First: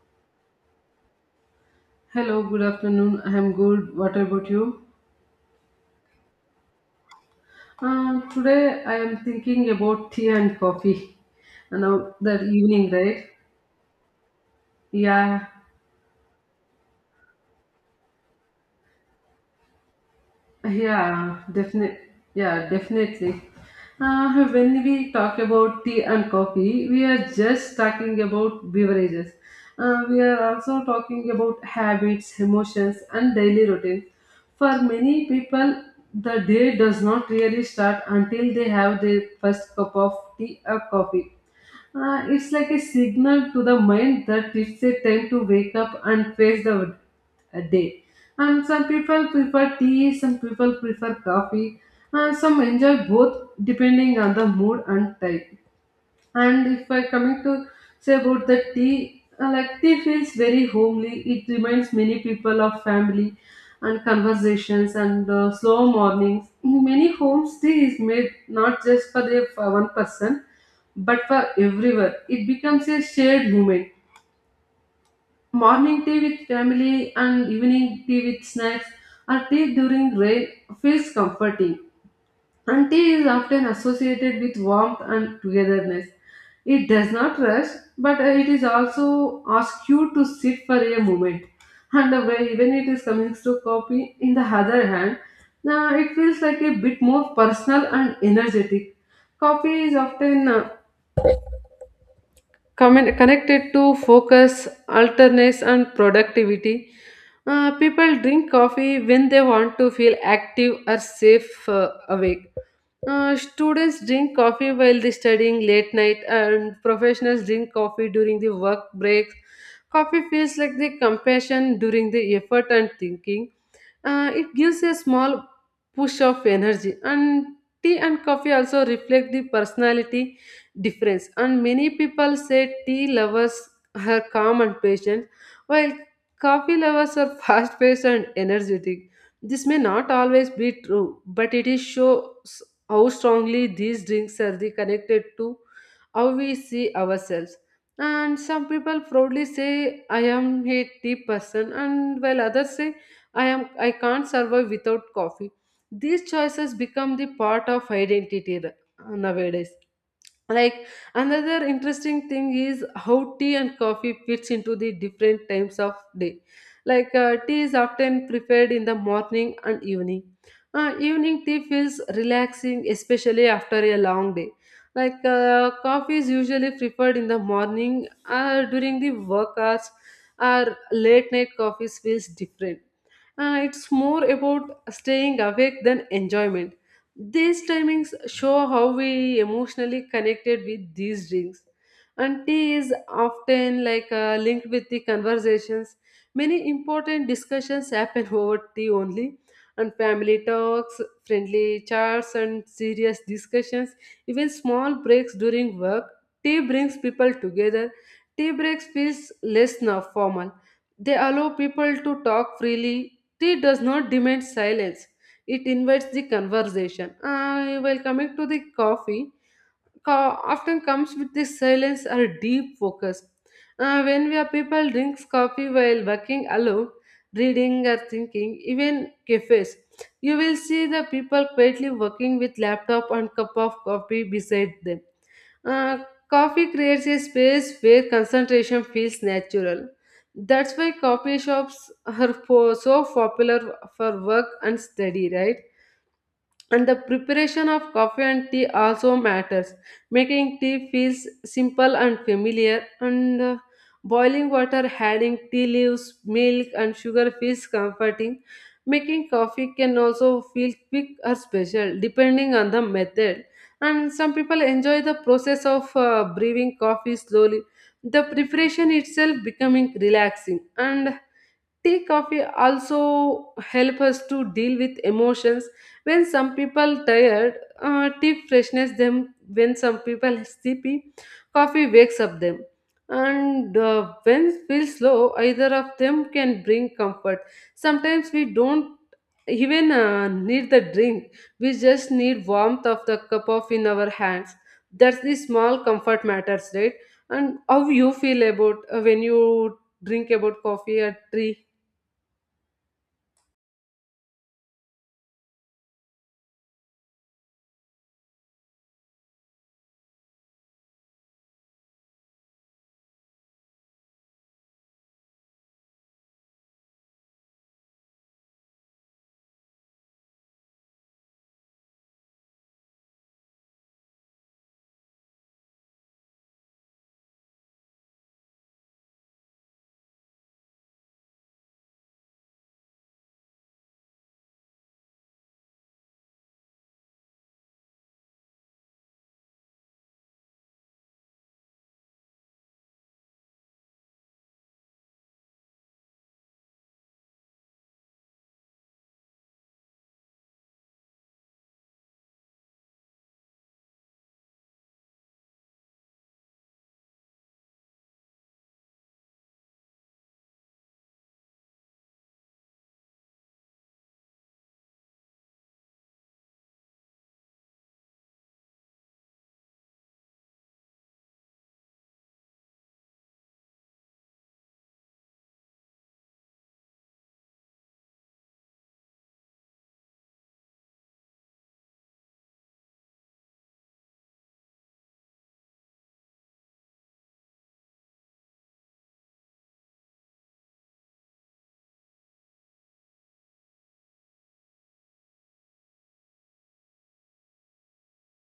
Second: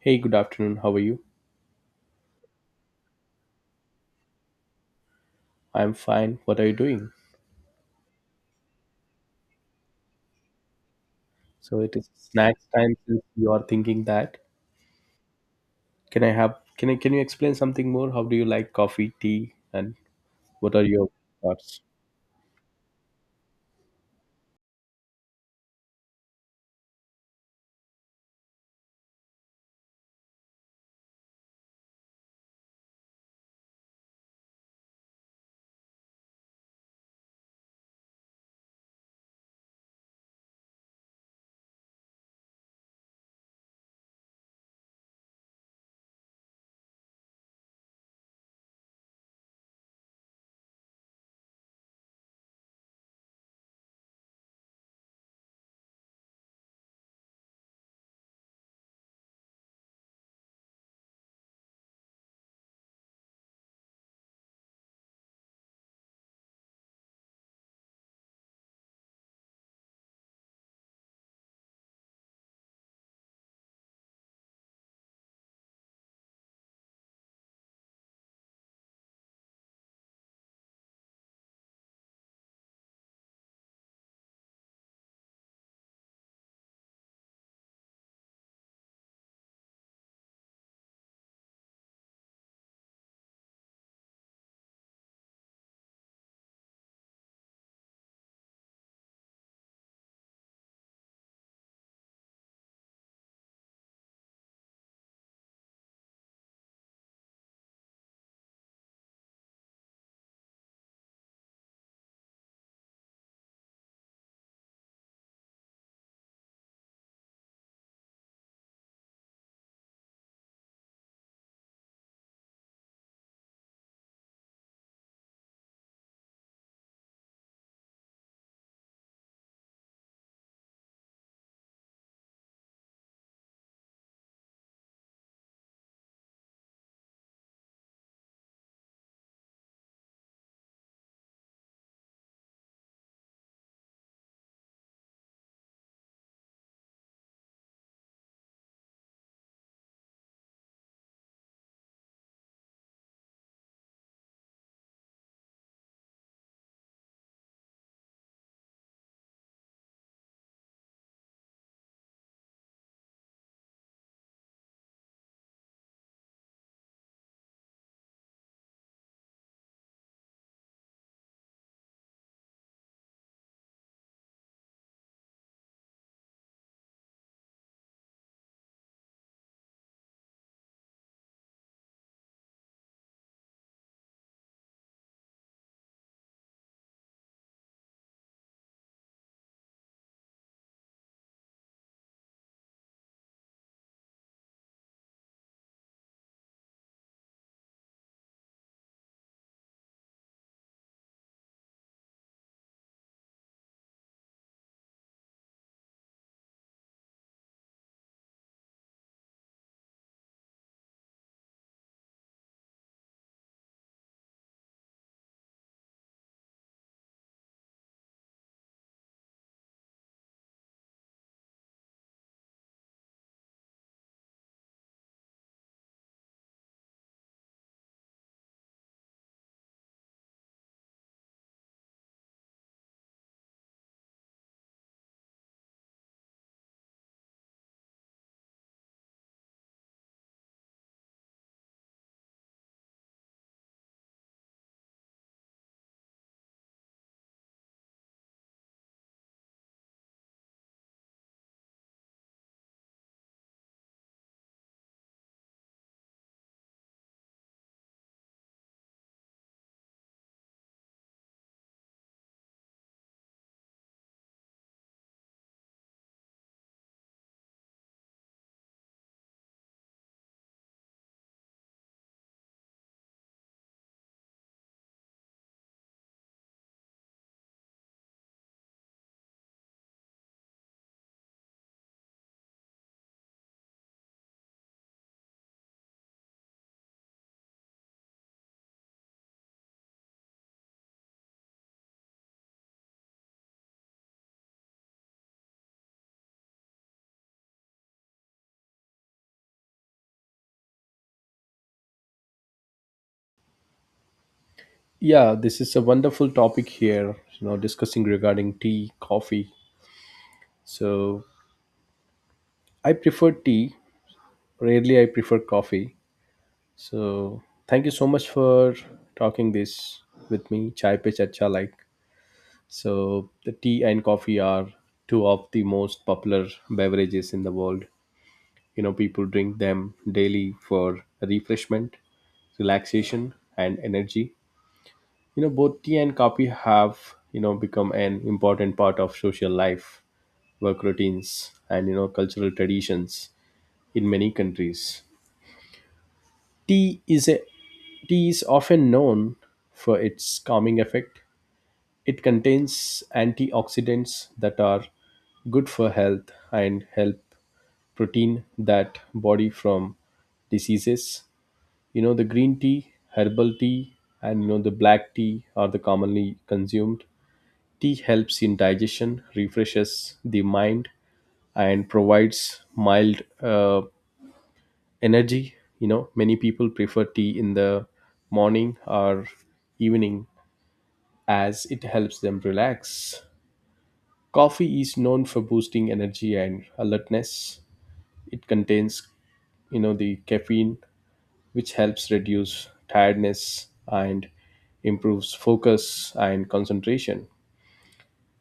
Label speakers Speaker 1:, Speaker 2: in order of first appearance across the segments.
Speaker 1: Hey, good afternoon. How are you?
Speaker 2: Hello, good afternoon. I am good. What about you?
Speaker 1: I'm fine. What are you doing?
Speaker 2: Today I am thinking about tea and coffee.
Speaker 1: So
Speaker 2: And
Speaker 1: it is
Speaker 2: now that
Speaker 1: snacks
Speaker 2: evening,
Speaker 1: time since
Speaker 2: right?
Speaker 1: you are thinking that.
Speaker 2: Yeah,
Speaker 1: Can I have can I Can you explain something more? How do you like coffee, tea, and what are your
Speaker 2: yeah,
Speaker 1: thoughts?
Speaker 2: definitely. Yeah, definitely. When we talk about tea and coffee, we are just talking about beverages. We are also talking about habits, emotions, and daily routines. For many people, the day does not really start until they have their first cup of tea or coffee. It's like a signal to the mind that it's a time to wake up and face the day. And some people prefer tea, some people prefer coffee, and some enjoy both depending on the mood and type. And if I coming to say about the tea, like tea feels very homely. It reminds many people of family and conversations and slow mornings. In many homes, tea is made not just for the for one person, but for everyone. It becomes a shared moment. Morning tea with family and evening tea with snacks or tea during rain feels comforting. Auntie is often associated with warmth and togetherness. It does not rush, but it is also asks you to sit for a moment. And when it is coming to coffee, in the other hand, now it feels like a bit more personal and energetic. Coffee is often connected to focus, alertness, and productivity. People drink coffee when they want to feel active or safe awake. Students drink coffee while they studying late night, and professionals drink coffee during the work breaks. Coffee feels like the compassion during the effort and thinking. It gives a small push of energy, and tea and coffee also reflect the personality difference. And many people say tea lovers are calm and patient, while coffee lovers are fast-paced and energetic. This may not always be true, but it is shows how strongly these drinks are the connected to how we see ourselves. And some people proudly say, I am a tea person, and while others say, I can't survive without coffee. These choices become the part of identity nowadays, like another interesting thing is how tea and coffee fits into the different times of day, like tea is often preferred in the morning and evening. Evening tea feels relaxing especially after a long day, like coffee is usually preferred in the morning during the work hours or late night coffee feels different. It's more about staying awake than enjoyment. These timings show how we emotionally connected with these drinks. And tea is often like linked with the conversations. Many important discussions happen over tea only, and family talks, friendly chats, and serious discussions. Even small breaks during work, tea brings people together. Tea breaks feels less now formal. They allow people to talk freely. Tea does not demand silence, it invites the conversation. While coming to the coffee, often comes with the silence or deep focus. When we are people drinks coffee while working alone, reading or thinking, even cafes, you will see the people quietly working with laptop and cup of coffee beside them. Uh, Coffee creates a space where concentration feels natural. That's why coffee shops are so popular for work and study, right? And the preparation of coffee and tea also matters. Making tea feels simple and familiar, and boiling water, adding tea leaves, milk and sugar feels comforting. Making coffee can also feel quick or special depending on the method, and some people enjoy the process of brewing coffee slowly. The preparation itself becoming relaxing. And tea coffee also help us to deal with emotions. When some people tired, tea freshness them. When some people sleepy, coffee wakes up them. And when feel slow, either of them can bring comfort. Sometimes we don't even need the drink, we just need warmth of the cup of in our hands. That's the small comfort matters, right? And how you feel about when you drink about coffee or tea?
Speaker 1: Yeah, this is a wonderful topic here, discussing regarding tea, coffee. So I prefer tea. Rarely I prefer coffee. So thank you so much for talking this with me. Chai pe charcha, like. So the tea and coffee are two of the most popular beverages in the world. People drink them daily for refreshment, relaxation, and energy. Both tea and coffee have, become an important part of social life, work routines, and cultural traditions in many countries. Tea is a Tea is often known for its calming effect. It contains antioxidants that are good for health and help protein that body from diseases. The green tea, herbal tea, and the black tea are the commonly consumed. Tea helps in digestion, refreshes the mind, and provides mild energy. Many people prefer tea in the morning or evening, as it helps them relax. Coffee is known for boosting energy and alertness. It contains, the caffeine, which helps reduce tiredness and improves focus and concentration.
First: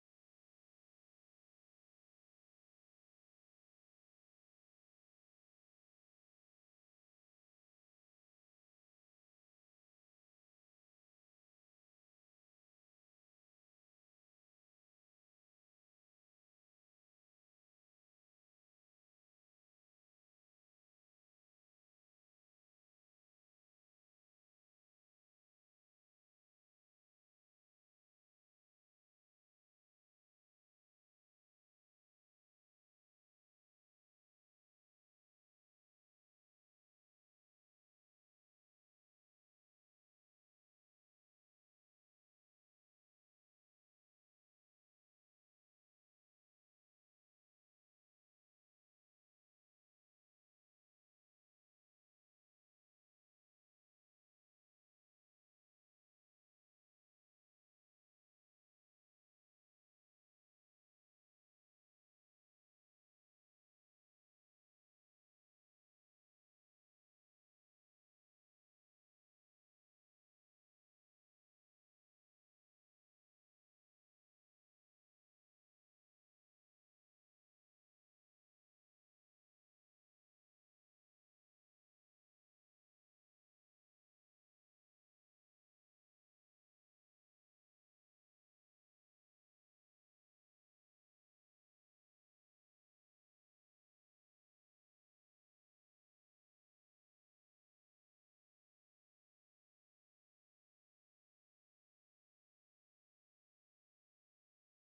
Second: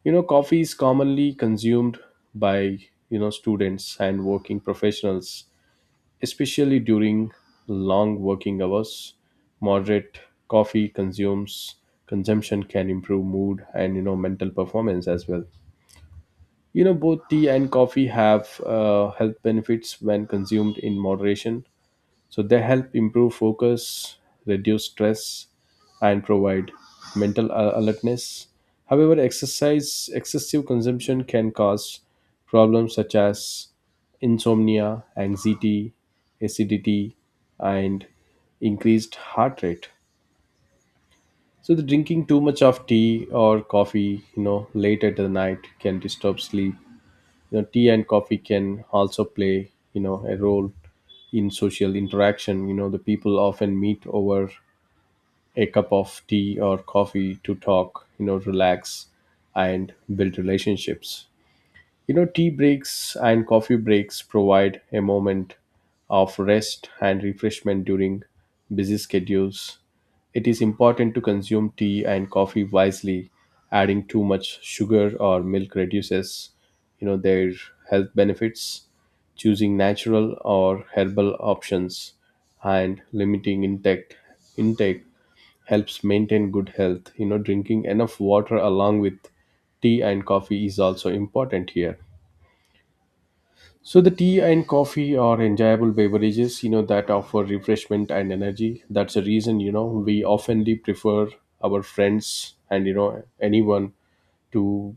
Speaker 1: Coffee is commonly consumed by, students and working professionals, especially during long working hours. Moderate coffee consumes consumption can improve mood and, mental performance as well. Both tea and coffee have health benefits when consumed in moderation. So they help improve focus, reduce stress, and provide mental alertness. However, exercise excessive consumption can cause problems such as insomnia, anxiety, acidity, and increased heart rate. So the drinking too much of tea or coffee, late at the night can disturb sleep. Tea and coffee can also play a role in social interaction. The people often meet over a cup of tea or coffee to talk, relax, and build relationships. Tea breaks and coffee breaks provide a moment of rest and refreshment during busy schedules. It is important to consume tea and coffee wisely. Adding too much sugar or milk reduces, their health benefits. Choosing natural or herbal options and limiting intake helps maintain good health. Drinking enough water along with tea and coffee is also important here. So the tea and coffee are enjoyable beverages, that offer refreshment and energy. That's the reason, we oftenly prefer our friends and anyone to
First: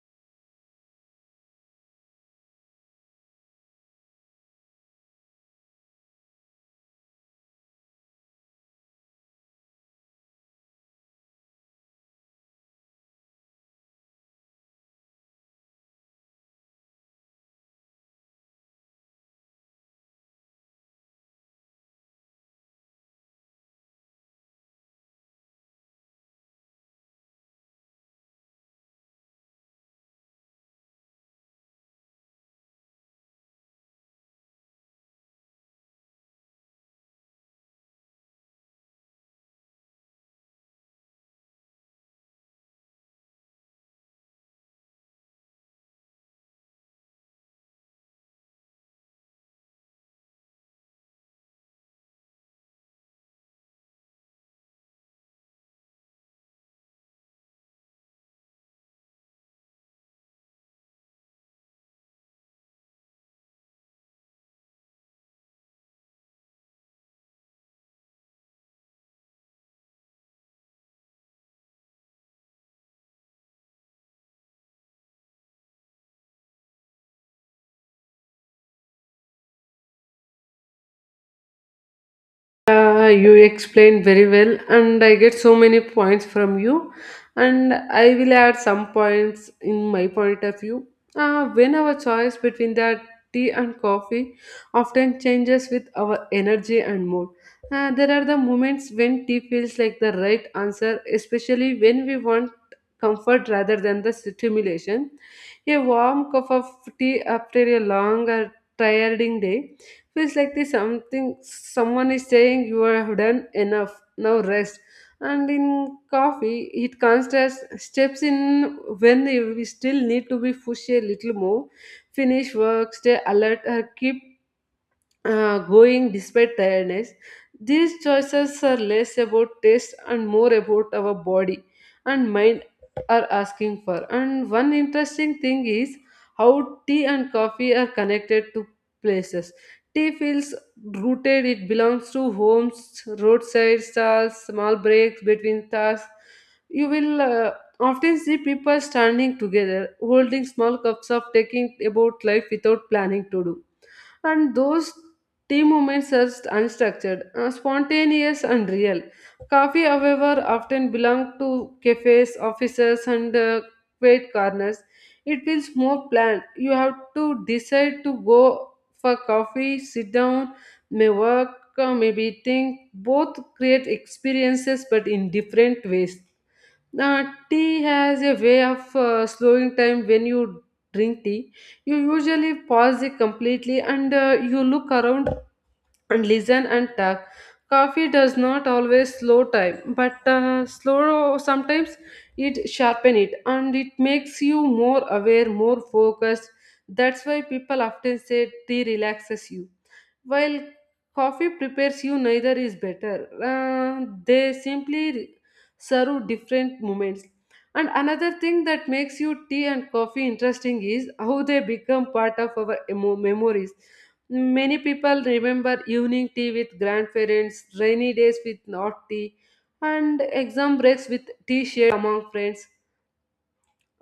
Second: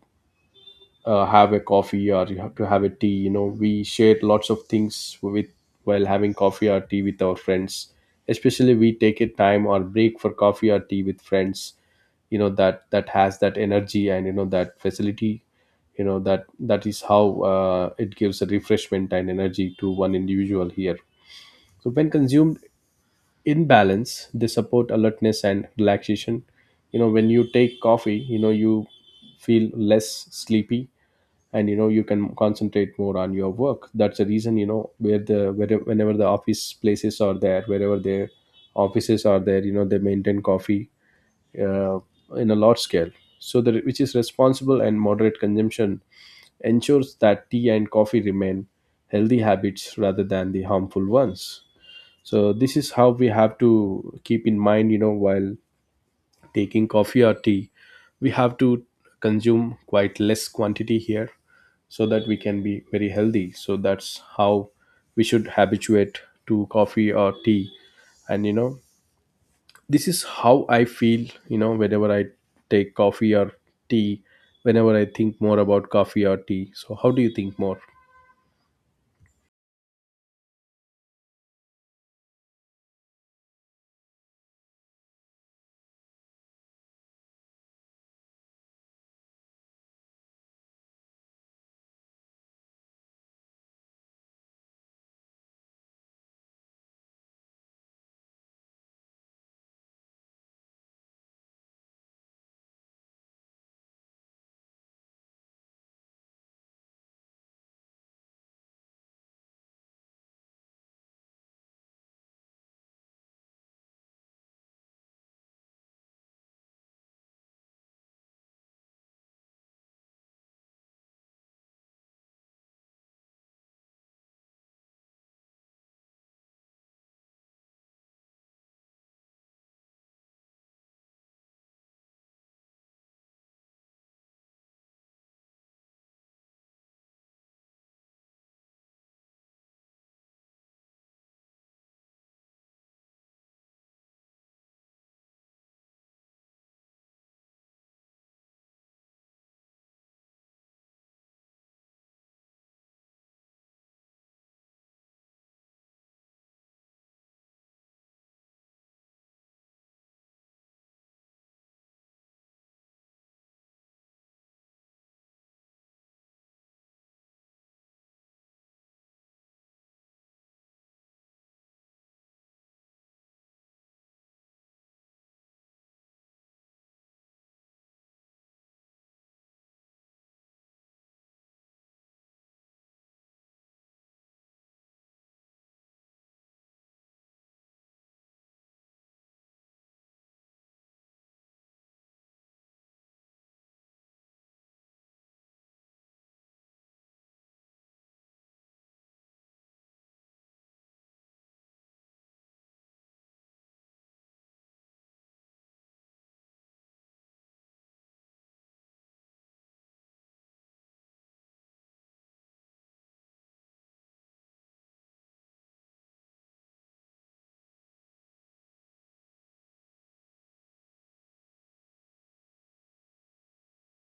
Speaker 1: have a coffee, or you have to have a tea. We share lots of things with while having coffee or tea with our friends. Especially, we take a time or break for coffee or tea with friends. That has that energy, and that facility. That is how it gives a refreshment and energy to one individual here. So when consumed in balance, they support alertness and relaxation. When you take coffee, you feel less sleepy, and you can concentrate more on your work. That's the reason, whenever the office places are there, wherever their offices are there, they maintain coffee uh, in a large scale. So, which is responsible and moderate consumption ensures that tea and coffee remain healthy habits rather than the harmful ones. So, this is how we have to keep in mind, while taking coffee or tea, we have to consume quite less quantity here, so that we can be very healthy. So that's how we should habituate to coffee or tea. And this is how I feel, whenever I take coffee or tea, whenever I think more about coffee or tea. So, how do you think more?
Speaker 2: You explained very well, and I get so many points from you. And I will add some points in my point of view. When our choice between the tea and coffee often changes with our energy and mood. There are the moments when tea feels like the right answer, especially when we want comfort rather than the stimulation. A warm cup of tea after a long or tiring day feels like this something someone is saying you have done enough, now rest. And in coffee, it considers steps in when we still need to be pushed a little more, finish work, stay alert, or keep going despite tiredness. These choices are less about taste and more about our body and mind are asking for. And one interesting thing is how tea and coffee are connected to places. Tea feels rooted, it belongs to homes, roadside stalls, small breaks between tasks. You will often see people standing together, holding small cups of taking about life without planning to do, and those tea moments are unstructured, spontaneous, and real. Coffee, however, often belong to cafes, offices, and quiet corners. It feels more planned. You have to decide to go for coffee, sit down, may work, maybe think. Both create experiences, but in different ways. Now, tea has a way of slowing time when you drink tea. You usually pause it completely and you look around and listen and talk. Coffee does not always slow time, but slow sometimes it sharpen it and it makes you more aware, more focused. That's why people often say tea relaxes you. While coffee prepares you, neither is better. They simply serve different moments. And another thing that makes you tea and coffee interesting is how they become part of our memories. Many people remember evening tea with grandparents, rainy days with hot tea, and exam breaks with tea shared among friends.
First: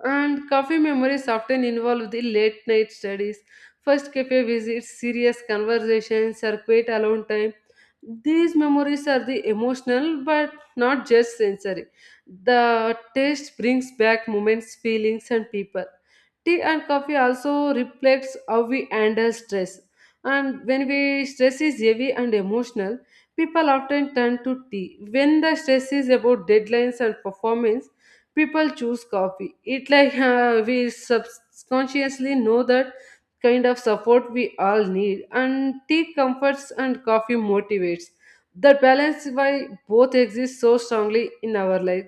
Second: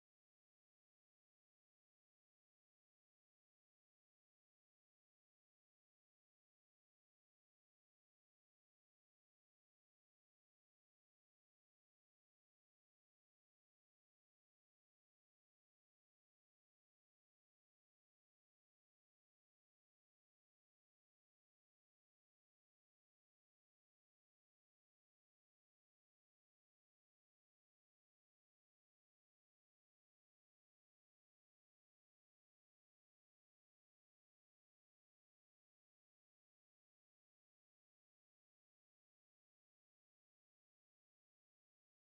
Speaker 2: And cafe memories often involve the late night studies, first cafe visits, serious conversations, or quiet alone time. These memories are the emotional but not just sensory. The taste brings back moments, feelings, and people. Tea and coffee also reflects how we handle stress. And when we stress is heavy and emotional, people often turn to tea. When the stress is about deadlines and performance, people choose coffee it like we subconsciously know that kind of support we all need, and tea comforts and coffee motivates the balance why both exist so strongly in our life.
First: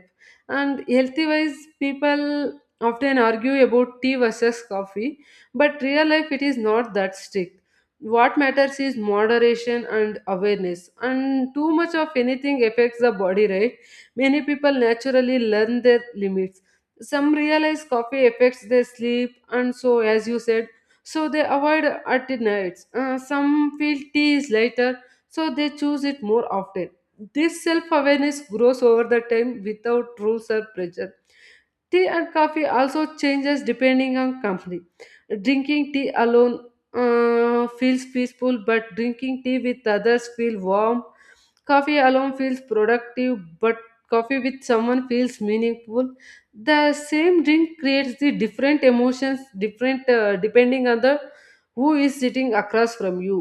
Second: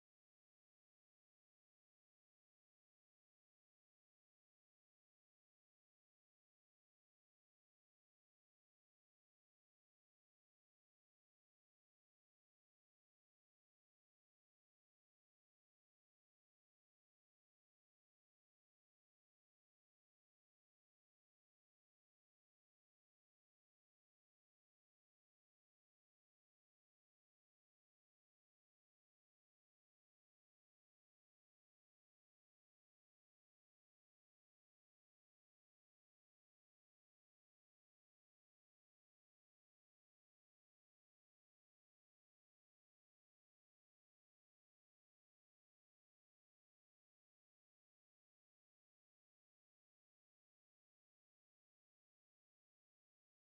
Speaker 2: And healthy wise people often argue about tea versus coffee, but real life it is not that strict. What matters is moderation and awareness, and too much of anything affects the body, right? Many people naturally learn their limits. Some realize coffee affects their sleep, and so, as you said, so they avoid at nights. Some feel tea is lighter, so they choose it more often. This self awareness grows over the time without rules or pressure. Tea and coffee also changes depending on company. Drinking tea alone feels peaceful, but drinking tea with others feels warm. Coffee alone feels productive, but coffee with someone feels meaningful. The same drink creates the different emotions, different depending on the who is sitting across from you.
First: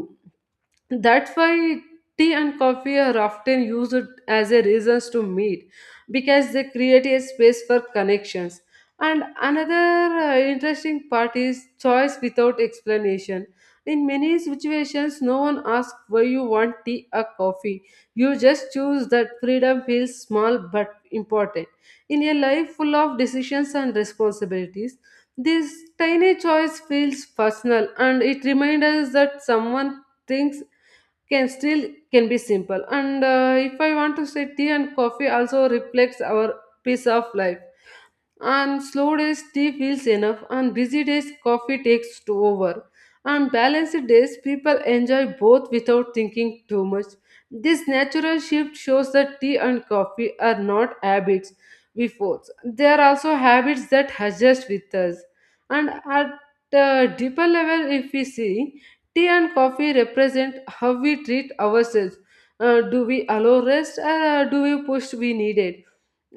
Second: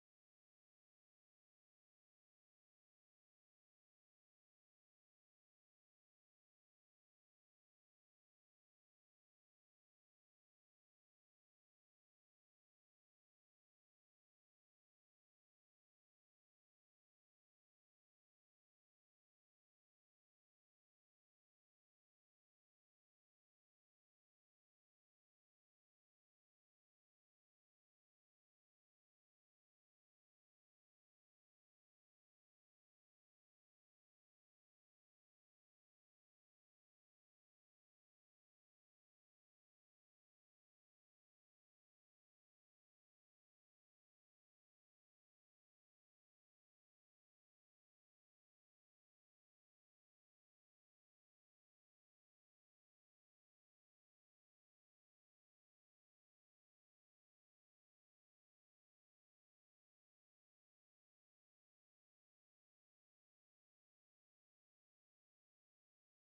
Speaker 2: That's why tea and coffee are often used as a reasons to meet because they create a space for connections. And another interesting part is choice without explanation. In many situations no one asks why you want tea or coffee, you just choose. That freedom feels small but important in a life full of decisions and responsibilities. This tiny choice feels personal, and it reminds us that someone thinks can still can be simple. And if I want to say, tea and coffee also reflects our piece of life. On slow days, tea feels enough. On busy days, coffee takes to over. On balanced days, people enjoy both without thinking too much. This natural shift shows that tea and coffee are not habits we force. They are also habits that adjust with us. And at a deeper level, if we see, tea and coffee represent how we treat ourselves. Do we allow rest, or do we push we need it?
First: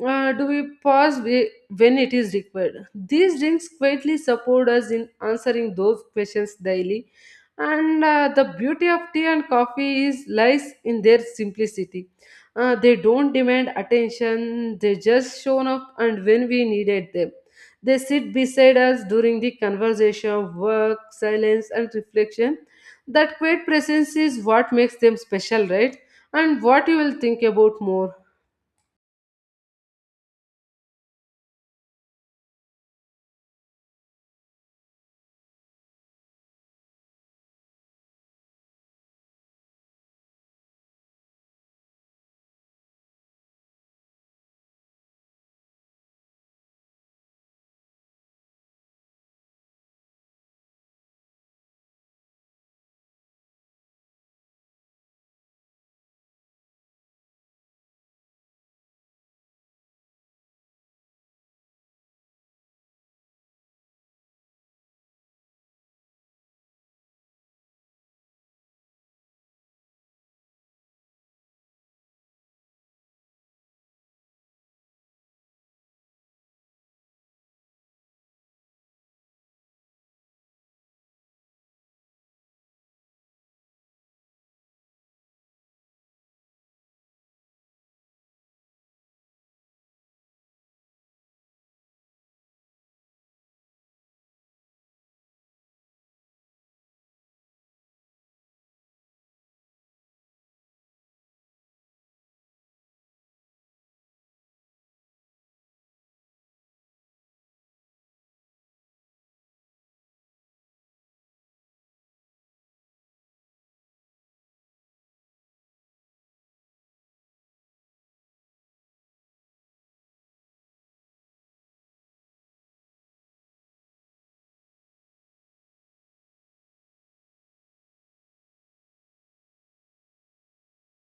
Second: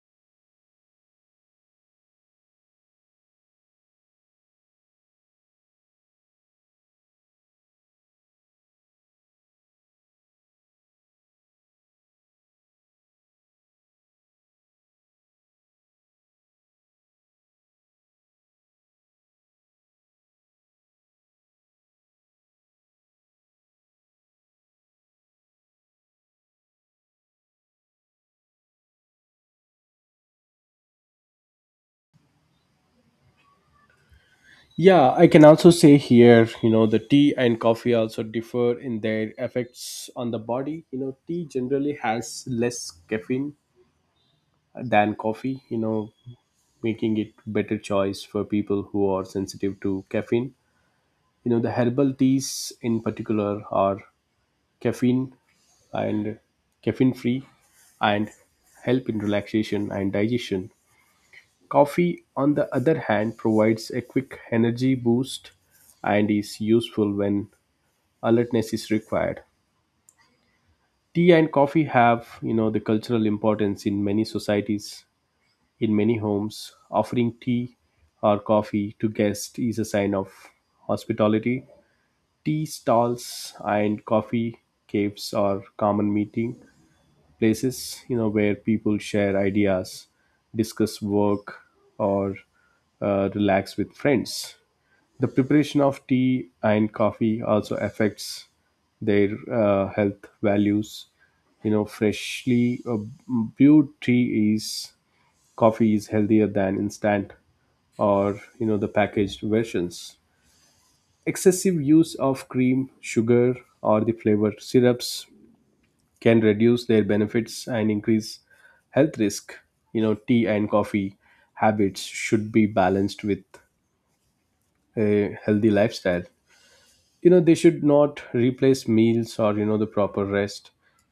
Speaker 2: Do we pause when it is required? These drinks quietly support us in answering those questions daily. And the beauty of tea and coffee is lies in their simplicity. They don't demand attention; they just show up, and when we needed them, they sit beside us during the conversation, work, silence, and reflection. That quiet presence is what makes them special, right? And what you will think about more.
Speaker 1: Yeah, I can also say here, the tea and coffee also differ in their effects on the body. Tea generally has less caffeine than coffee, making it better choice for people who are sensitive to caffeine. The herbal teas in particular are caffeine and caffeine free, and help in relaxation and digestion. Coffee, on the other hand, provides a quick energy boost and is useful when alertness is required. Tea and coffee have, the cultural importance in many societies, in many homes. Offering tea or coffee to guests is a sign of hospitality. Tea stalls and coffee caves are common meeting places where people share ideas, discuss work, or relax with friends. The preparation of tea and coffee also affects their health values. Freshly brewed tea is coffee is healthier than instant or the packaged versions. Excessive use of cream, sugar, or the flavored syrups can reduce their benefits and increase health risk. Tea and coffee habits should be balanced with a healthy lifestyle. They should not replace meals or the proper rest.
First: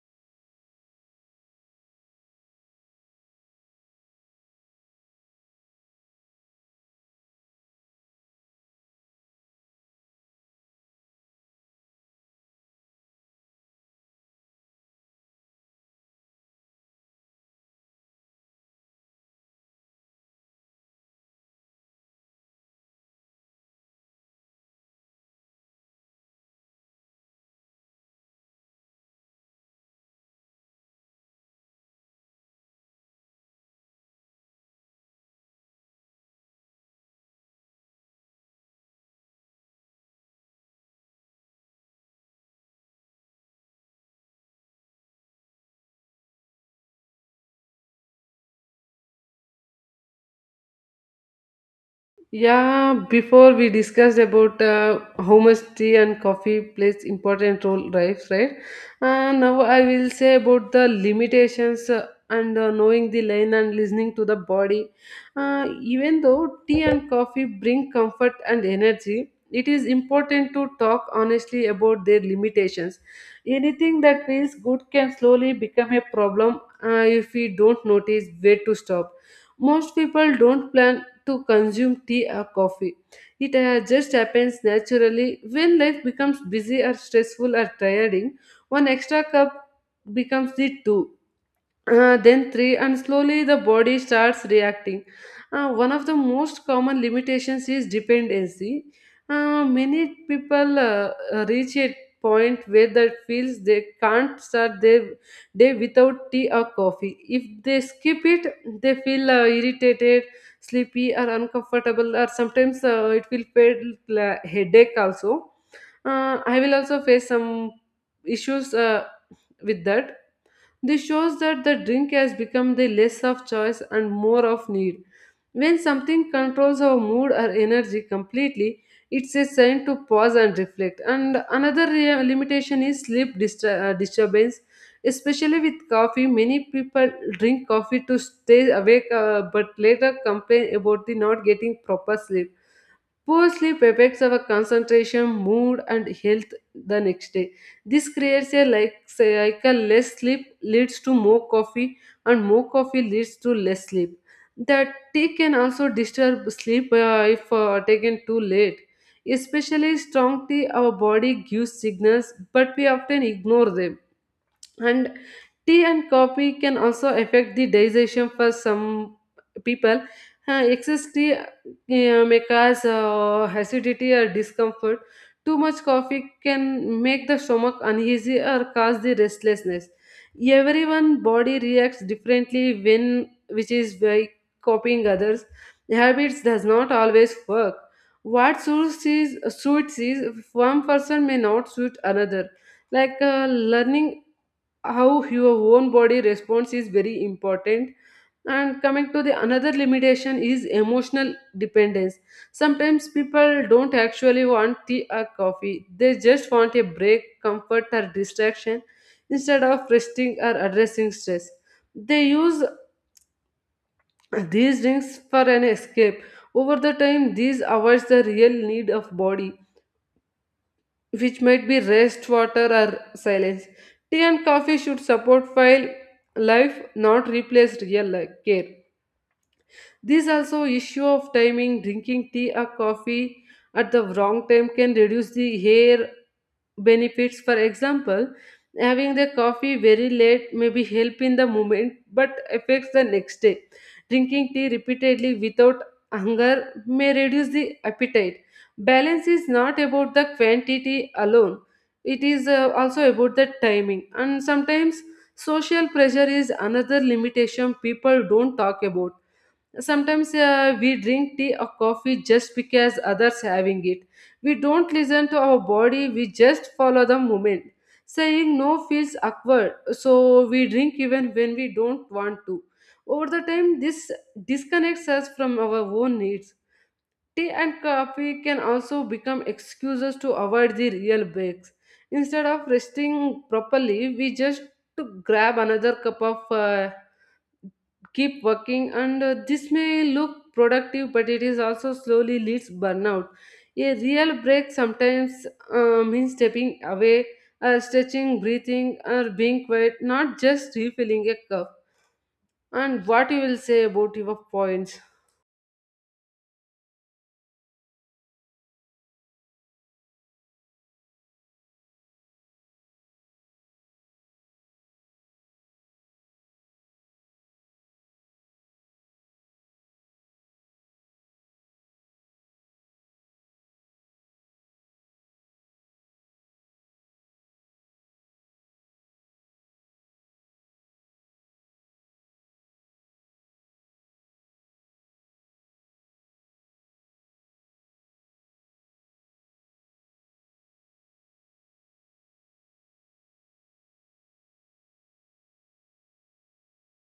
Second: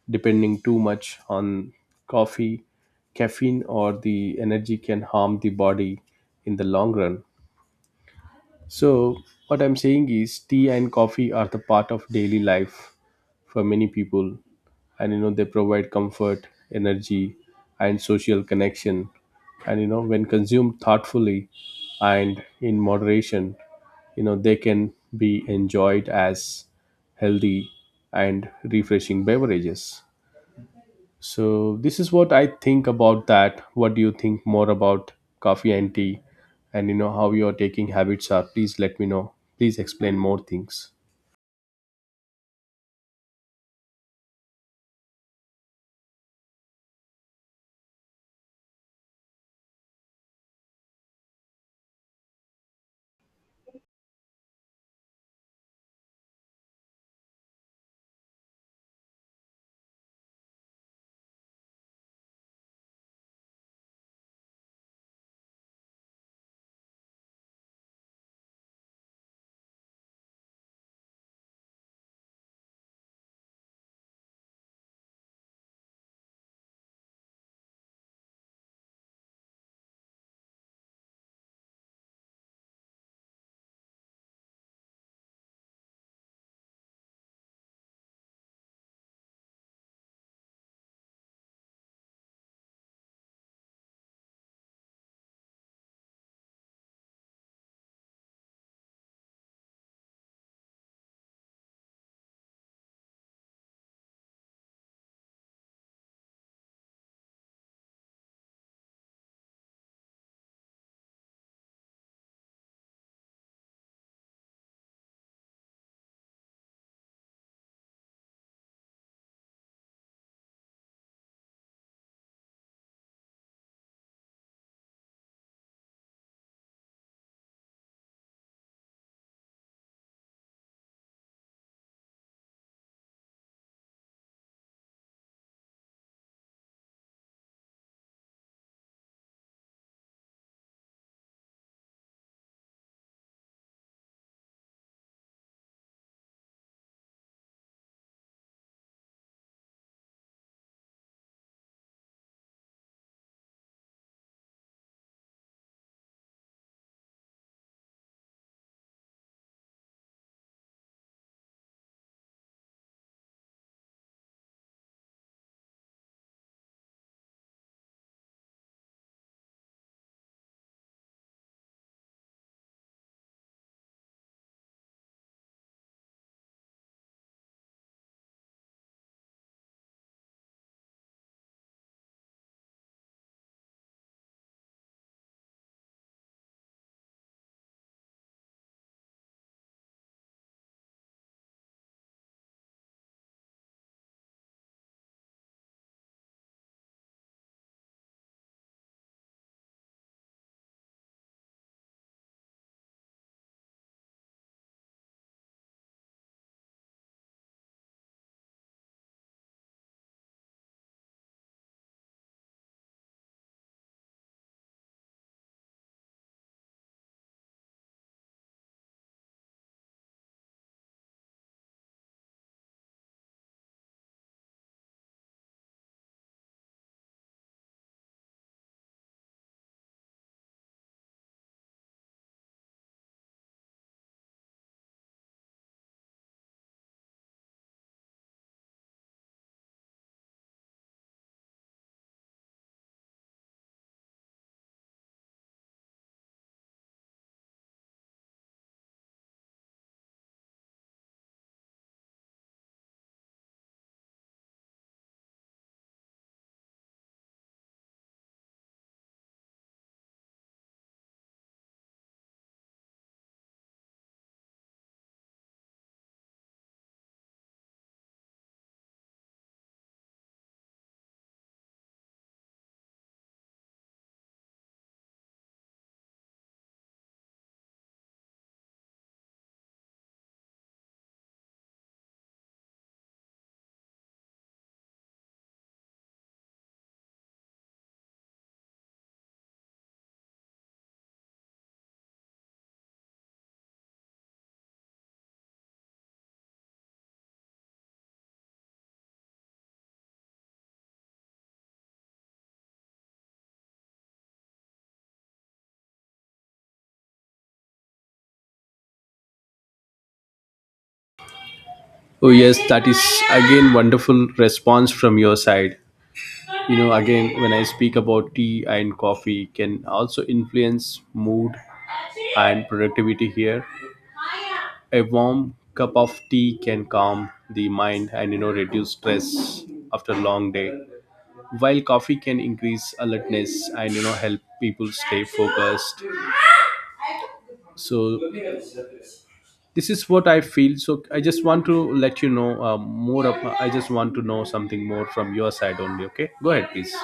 Speaker 1: Depending too much on coffee, caffeine, or the energy can harm the body in the long run. So what I'm saying is, tea and coffee are the part of daily life for many people, and they provide comfort, energy, and social connection. And when consumed thoughtfully and in moderation, they can be enjoyed as healthy and refreshing beverages. So this is what I think about that. What do you think more about coffee and tea, and how your taking habits are? Please let me know. Please explain more things.
Speaker 2: Yeah, before we discussed about how much tea and coffee plays important role, right? Right. Now I will say about the limitations and knowing the line and listening to the body. Even though tea and coffee bring comfort and energy, it is important to talk honestly about their limitations. Anything that feels good can slowly become a problem if we don't notice where to stop. Most people don't plan to consume tea or coffee. It just happens naturally when life becomes busy or stressful or tiring. One extra cup becomes the two, then three, and slowly the body starts reacting. One of the most common limitations is dependency. Many people reach a point where they feels they can't start their day without tea or coffee. If they skip it, they feel irritated, sleepy or uncomfortable, or sometimes it will feel like headache also. I will also face some issues with that. This shows that the drink has become the less of choice and more of need. When something controls our mood or energy completely, it's a sign to pause and reflect. And another limitation is sleep disturbance. Especially with coffee, many people drink coffee to stay awake, but later complain about the not getting proper sleep. Poor sleep affects our concentration, mood, and health the next day. This creates a like cycle. Less sleep leads to more coffee, and more coffee leads to less sleep. The tea can also disturb sleep if taken too late. Especially strong tea, our body gives signals, but we often ignore them. And tea and coffee can also affect the digestion for some people. Excess tea may cause acidity or discomfort. Too much coffee can make the stomach uneasy or cause the restlessness. Everyone body reacts differently when, which is by copying others habits does not always work. What suits is one person may not suit another, like uh, learning how your own body responds is very important. And coming to the another limitation is emotional dependence. Sometimes people don't actually want tea or coffee, they just want a break, comfort or distraction. Instead of resting or addressing stress, they use these drinks for an escape. Over the time, these avoids the real need of body, which might be rest, water, or silence. Tea and coffee should support while life, not replace real life care. This also issue of timing, drinking tea or coffee at the wrong time can reduce the hair benefits. For example, having the coffee very late may be help in the moment but affects the next day. Drinking tea repeatedly without hunger may reduce the appetite. Balance is not about the quantity alone, it is also about the timing. And sometimes social pressure is another limitation people don't talk about. Sometimes we drink tea or coffee just because others having it. We don't listen to our body, we just follow the movement. Saying no feels awkward, so we drink even when we don't want to. Over the time this disconnects us from our own needs. Tea and coffee can also become excuses to avoid the real breaks. Instead of resting properly, we just to grab another cup of, keep working, and this may look productive, but it is also slowly leads burnout. A real break sometimes means stepping away, stretching, breathing, or being quiet, not just refilling a cup. And what you will say about your points?
Speaker 1: Oh yes, that is again wonderful response from your side. Again, when I speak about tea and coffee, can also influence mood and productivity here. A warm cup of tea can calm the mind and reduce stress after a long day, while coffee can increase alertness and help people stay focused. So this is what I feel. So I just want to let you know, more of I just want to know something more from your side only. Okay, go ahead please.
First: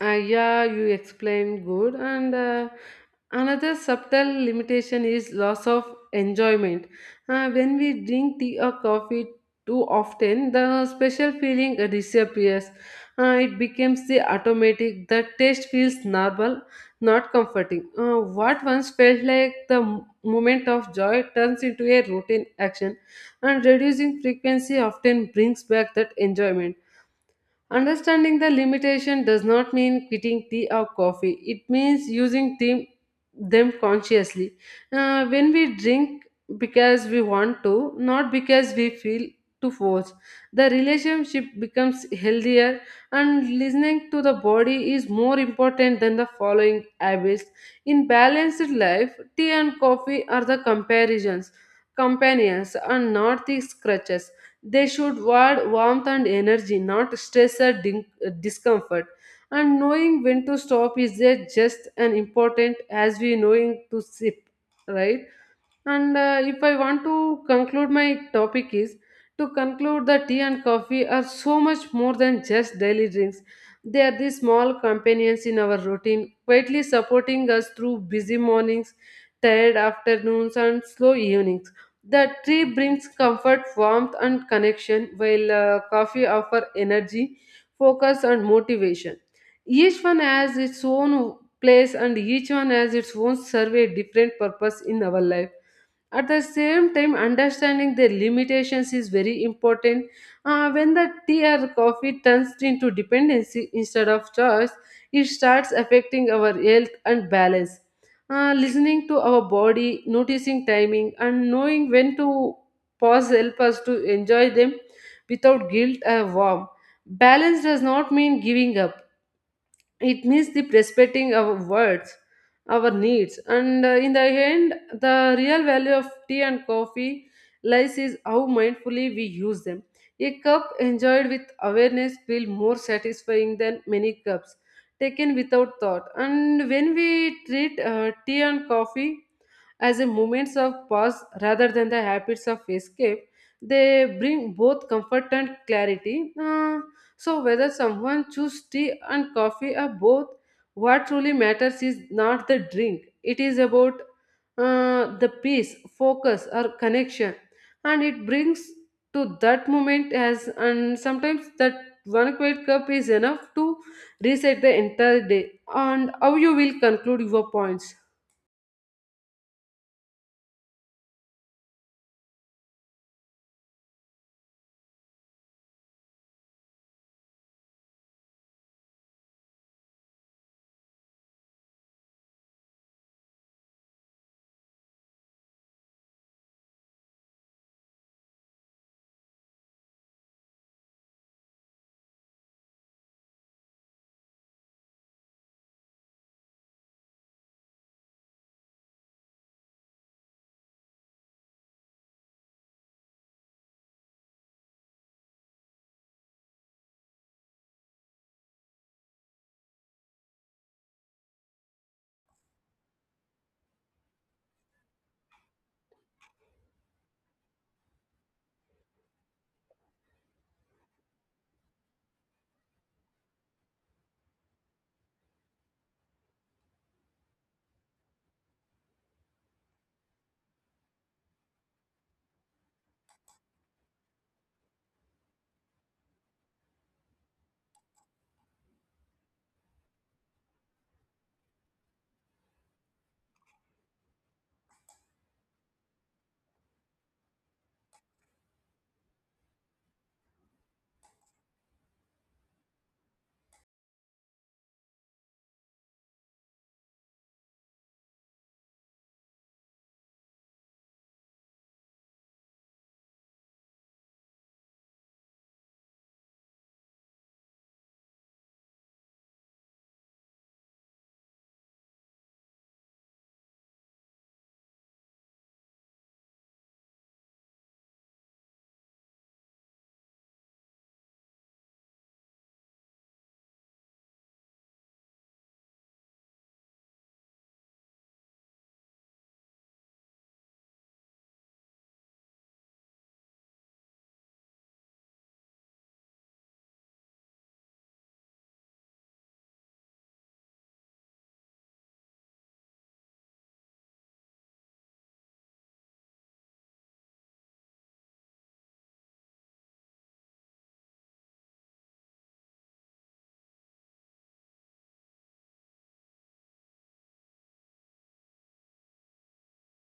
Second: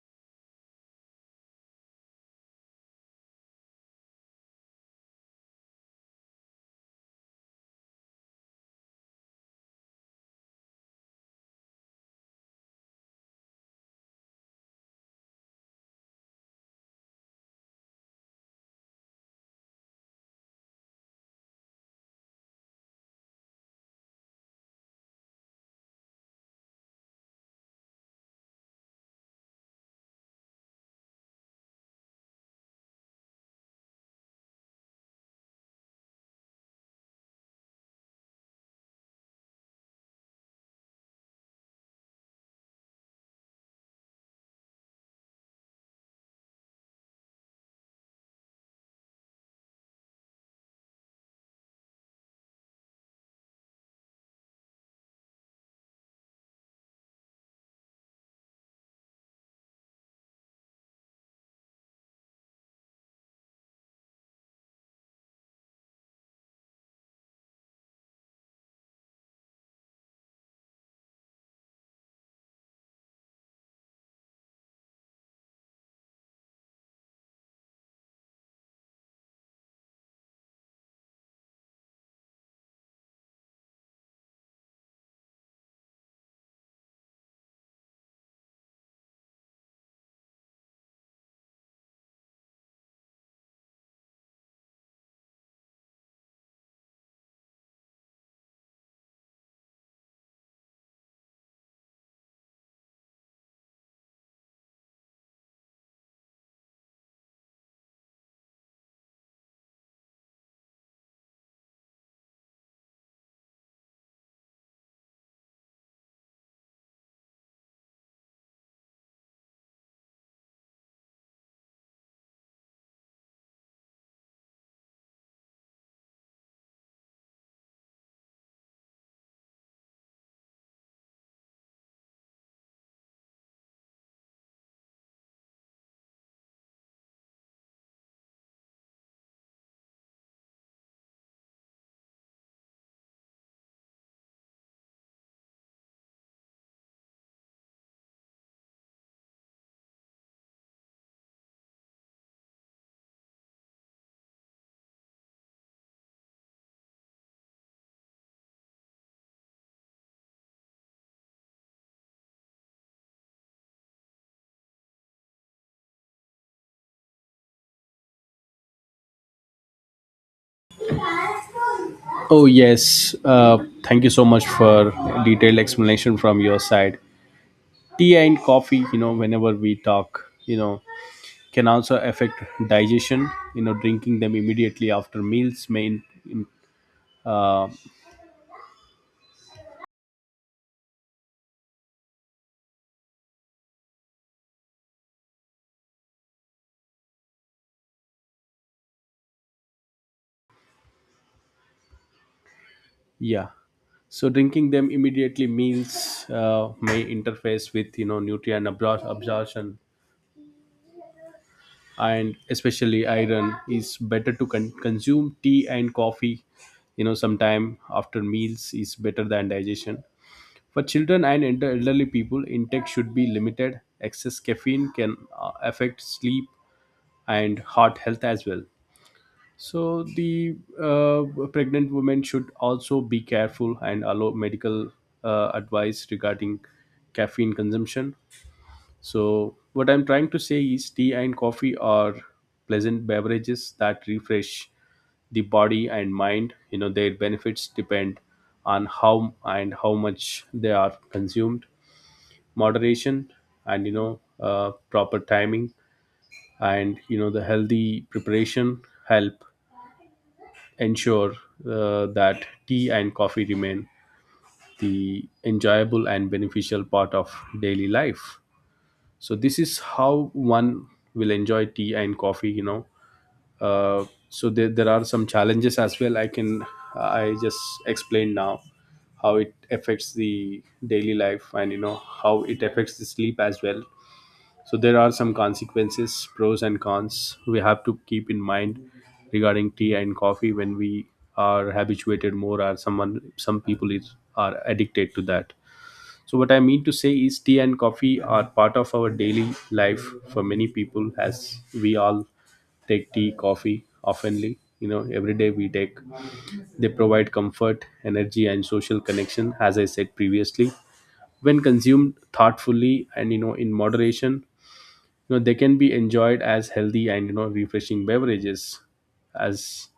Speaker 2: Yeah, you explained good. And another subtle limitation is loss of enjoyment. When we drink tea or coffee too often, the special feeling disappears. It becomes the automatic. The taste feels normal, not comforting. What once felt like the moment of joy turns into a routine action, and reducing frequency often brings back that enjoyment. Understanding the limitation does not mean quitting tea or coffee. It means using them consciously. When we drink because we want to, not because we feel to force, the relationship becomes healthier, and listening to the body is more important than the following habits. In balanced life, tea and coffee are the companions and not the scratches. They should want warmth and energy, not stress or discomfort. And knowing when to stop is a just as important as we knowing to sip, right? And if I want to conclude my topic is to conclude that tea and coffee are so much more than just daily drinks. They are the small companions in our routine, quietly supporting us through busy mornings, tired afternoons, and slow evenings. The tea brings comfort, warmth, and connection, while coffee offer energy, focus, and motivation. Each one has its own place, and each one has its own serve a different purpose in our life. At the same time, understanding their limitations is very important. When the tea or coffee turns into dependency instead of choice, it starts affecting our health and balance. Listening to our body, noticing timing, and knowing when to pause help us to enjoy them without guilt or harm. Balance does not mean giving up, it means the respecting our words, our needs. And in the end, the real value of tea and coffee lies is how mindfully we use them. A cup enjoyed with awareness will more satisfying than many cups taken without thought. And when we treat tea and coffee as a moments of pause rather than the habits of escape, they bring both comfort and clarity. So whether someone choose tea and coffee or both, what truly matters is not the drink. It is about the peace, focus or connection, and it brings to that moment. As and sometimes that one quiet cup is enough to reset the entire day. And how you will conclude your points?
Speaker 1: Oh, yes. Thank you so much for detailed explanation from your side. Tea and coffee, whenever we talk, can also affect digestion. Drinking them immediately after meals may, in- yeah. So drinking them immediately meals may interface with nutrient absorption, and especially iron is better to consume. Tea and coffee, sometime after meals is better than digestion. For children and elderly people, intake should be limited. Excess caffeine can affect sleep and heart health as well. So the pregnant women should also be careful and allow medical advice regarding caffeine consumption. So what I'm trying to say is, tea and coffee are pleasant beverages that refresh the body and mind. Their benefits depend on how and how much they are consumed. Moderation, and proper timing, and the healthy preparation, help ensure that tea and coffee remain the enjoyable and beneficial part of daily life. So this is how one will enjoy tea and coffee, so there are some challenges as well. I just explained now how it affects the daily life, and how it affects the sleep as well. So there are some consequences, pros and cons, we have to keep in mind regarding tea and coffee, when we are habituated more, or some people is are addicted to that. So what I mean to say is, tea and coffee are part of our daily life for many people, as we all take tea, coffee oftenly. Every day we take. They provide comfort, energy, and social connection, as I said previously. When consumed thoughtfully and in moderation, they can be enjoyed as healthy and refreshing beverages, as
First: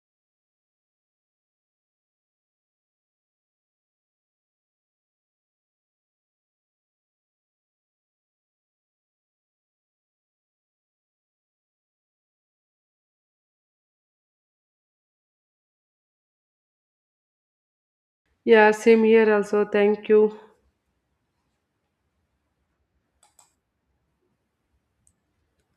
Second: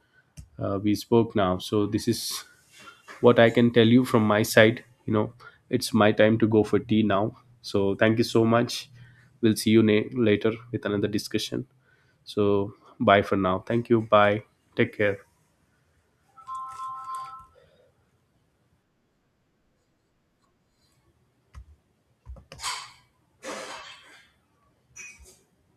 Speaker 1: we spoke now. So this is what I can tell you from my side. It's my time to go for tea now, so thank you so much. We'll see you later with another discussion. So bye for now. Thank you. Bye. Take care.
Speaker 2: Yeah, same here also. Thank you.